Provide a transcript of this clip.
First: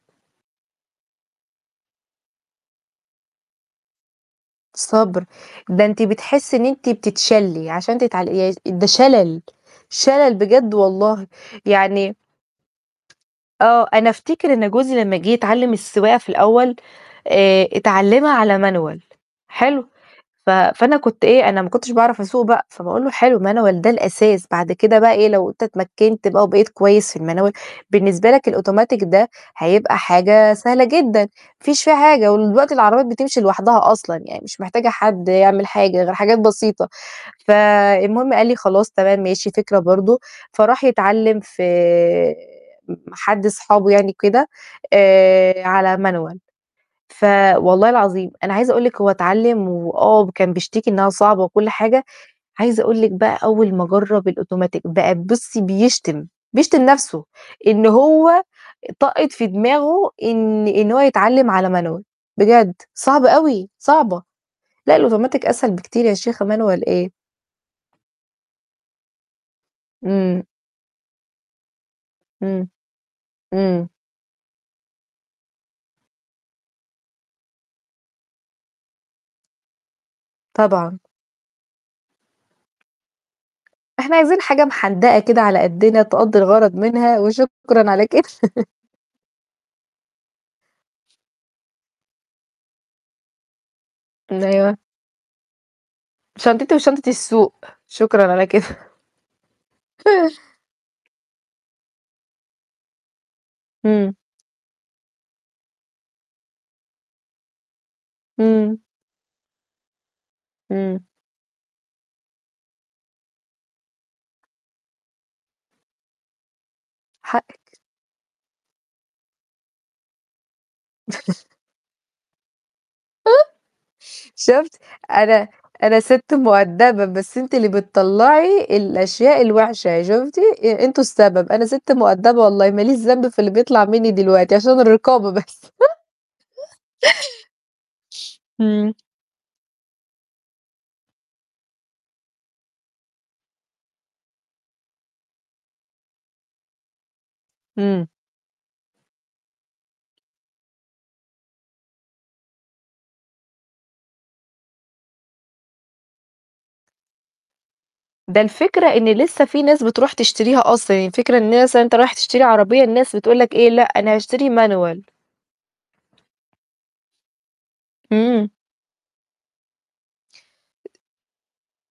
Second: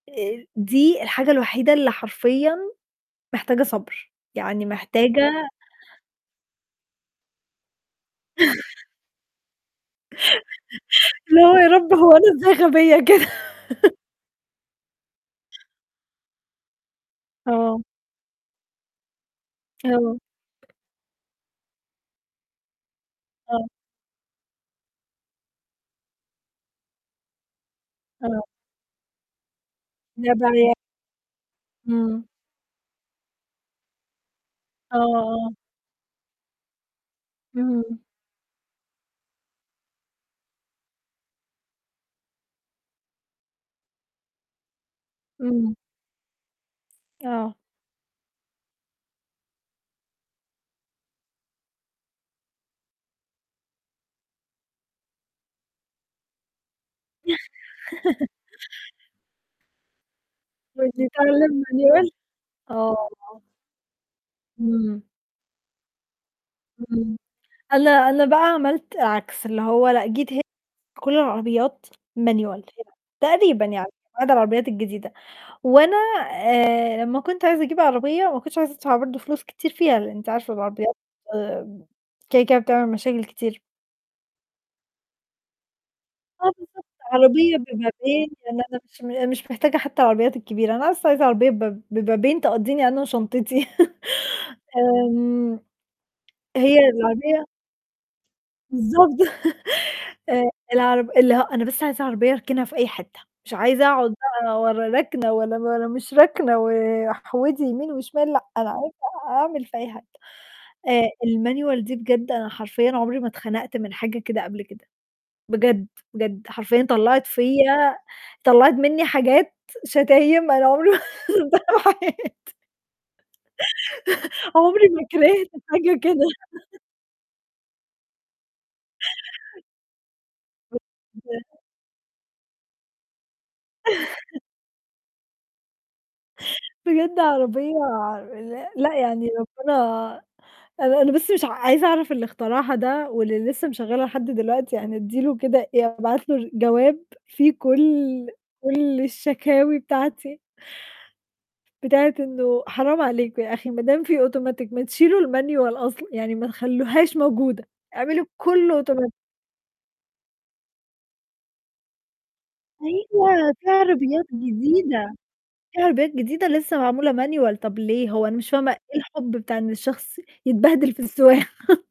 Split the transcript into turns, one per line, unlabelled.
آآ، دي الحاجة الوحيدة اللي حرفيًا محتاجة صَبْر، يعني
صَبْر،
محتاجة
ده أنتِ بتحسّي إن أنِت بتتشلّي عشان تتع ده شلل، شلل بجد والله.
اللي هو يا رب هو
يعني
أنا إزاي غبية كده؟
آه، أنا أفتكر إن جوزي لمّا جِه يتعلِّم السواقة في الأول، آآ،
آه.
اتعلِّمها على Manual حلو،
آه.
ف فأنا كنت إيه، أنا ما كنتش باعرف أسوق بقى، فباقول له: "حلو،
آه.
Manual ده الأساس، بعد كده بقى إيه، لو أنت اتمكّنت بقى وبقيت كويس في الManual، بالنسبة
آه.
لك الأوتوماتيك ده هيبقى حاجة
[unintelligible]
سهلة جدًا، ما فيش في
إمم.
حاجة ودلوقتي العربيات بتمشي لوحدها أصلًا يعني مش محتاجة
آه.
حد
آه.
يعمل حاجة غير حاجات بسيطة."
إمم.
فالمهم قال لي: "خلاص، تمام ماشي، فكرة برضه." فراح يتعلِّم في م حد أصحابه يعني كده، آآ،
إمم.
على Manual. ف
آه.
والله العظيم، أنا عايزة أقول لِك هو اتعلِّم وآه كان بيشتكي إنّها صعبة وكل حاجة، عايزة أقول لِك بقى أول ما جرّب الأوتوماتيك بقى بُصّي بيشتم، بيشتم نَفْسه إنه هو طقّة في دماغه إن إن هو
واللي
يتعلِّم
اتعلِّم
على Manual
Manual،
بجد،
آه
صعبة
[unintelligible]
أوي، صعبة. لأ،
إمم.
الautomatic أسهل بكتير يا شيخة، Manual إيه!
إمم. أنا أنا بقى عملت عكس، اللي هو لأ جيت ه
إمم
كل العربيات Manual
إمم.
هنا تقريبًا
إمم.
يعني بعض العربيات الجديدة وأنا آآ، لمّا كنت عايزة أجيب عربية ما كنتش عايزة أدفع برضه فلوس كتير فيها، لإن أنتِ عارفة العربيات
طبعًا.
كده كده بتعمل مشاكل كتير.
إحنا عايزين حاجة محندقة كده على قدّنا تقضّي
آه
الغرض
بالضبط،
منها وشكرًا
عربية
على كده.
ببابين لإن أنا مش م مش محتاجة حتّى العربيات الكبيرة، أنا أص عايزة عربية بب ببابين تقضّيني أنا وشنطتي.
أيوه.
آمم،
شنطتي
هي
وشنطة
العربية
السوق، شكرًا على كده.
بالضبط. آآ، الع اللي هو أنا بس عايزة عربية أركنها في أي حتّة، مش عايزة
إمم.
أقعد بقى ولا راكنة ولا ولا مش راكنة واحودي يمين وشمال لأ، أنا
إمم.
عايزة أعمل في أي حتة.
إمم.
آآ، الManual دي بجد أنا حرفيًا عمري ما اتخنقت من حاجة كده قبل كده، بجد، بجد حرفيّا طلّعت
حقِك
فيّا طلّعت منّي حاجات شتايم أنا عمري [unintelligible]
شُفت
عمري ما
أنا
كرهت
أنا
حاجة كده.
سِت مؤدّبة، بس أنتِ اللي بتطلّعي الأشياء الوِحشة شُفتِ، أنتم السبب،
[unintelligible]
أنا سِت مؤدّبة والله ماليش ذنب في اللي بيطلع منّي دلوقتي عشان الرقابة بس.
بجد عربية لأ
إمم.
لأ، يعني ربِّنا أنا أنا بس مش ع عايزة أعرف اللي اخترعها ده واللي لسّه مشغّلها لحد دلوقتي يعني أدّي له كده آآ، أبعت له جواب فيه
إمم.
كل كل الشكاوي بتاعتي. بتاعة إنه حرام عليك يا أخي ما دام في automatic ما تشيلوا الManual أصلًا، يعني ما تخلّوهاش موجودة، اعملوا
ده
كُلّه
الفكرة إن
automatic
لسّه في ناس بتروح تشتريها أصلًا، يعني الفكرة الناس يعني أنت راح تشتري عربية، الناس بتقول لك
أيوه،
إيه:
في
"لأ أنا
عربيات
هاشتري Manual."
جديدة، في عربيات جديدة لسّه معمولة Manual، طَب ليه؟ هو أنا
إمم.
مش فاهمة إيه الحب بتاع إن الشخص يتبهدل في السواقة.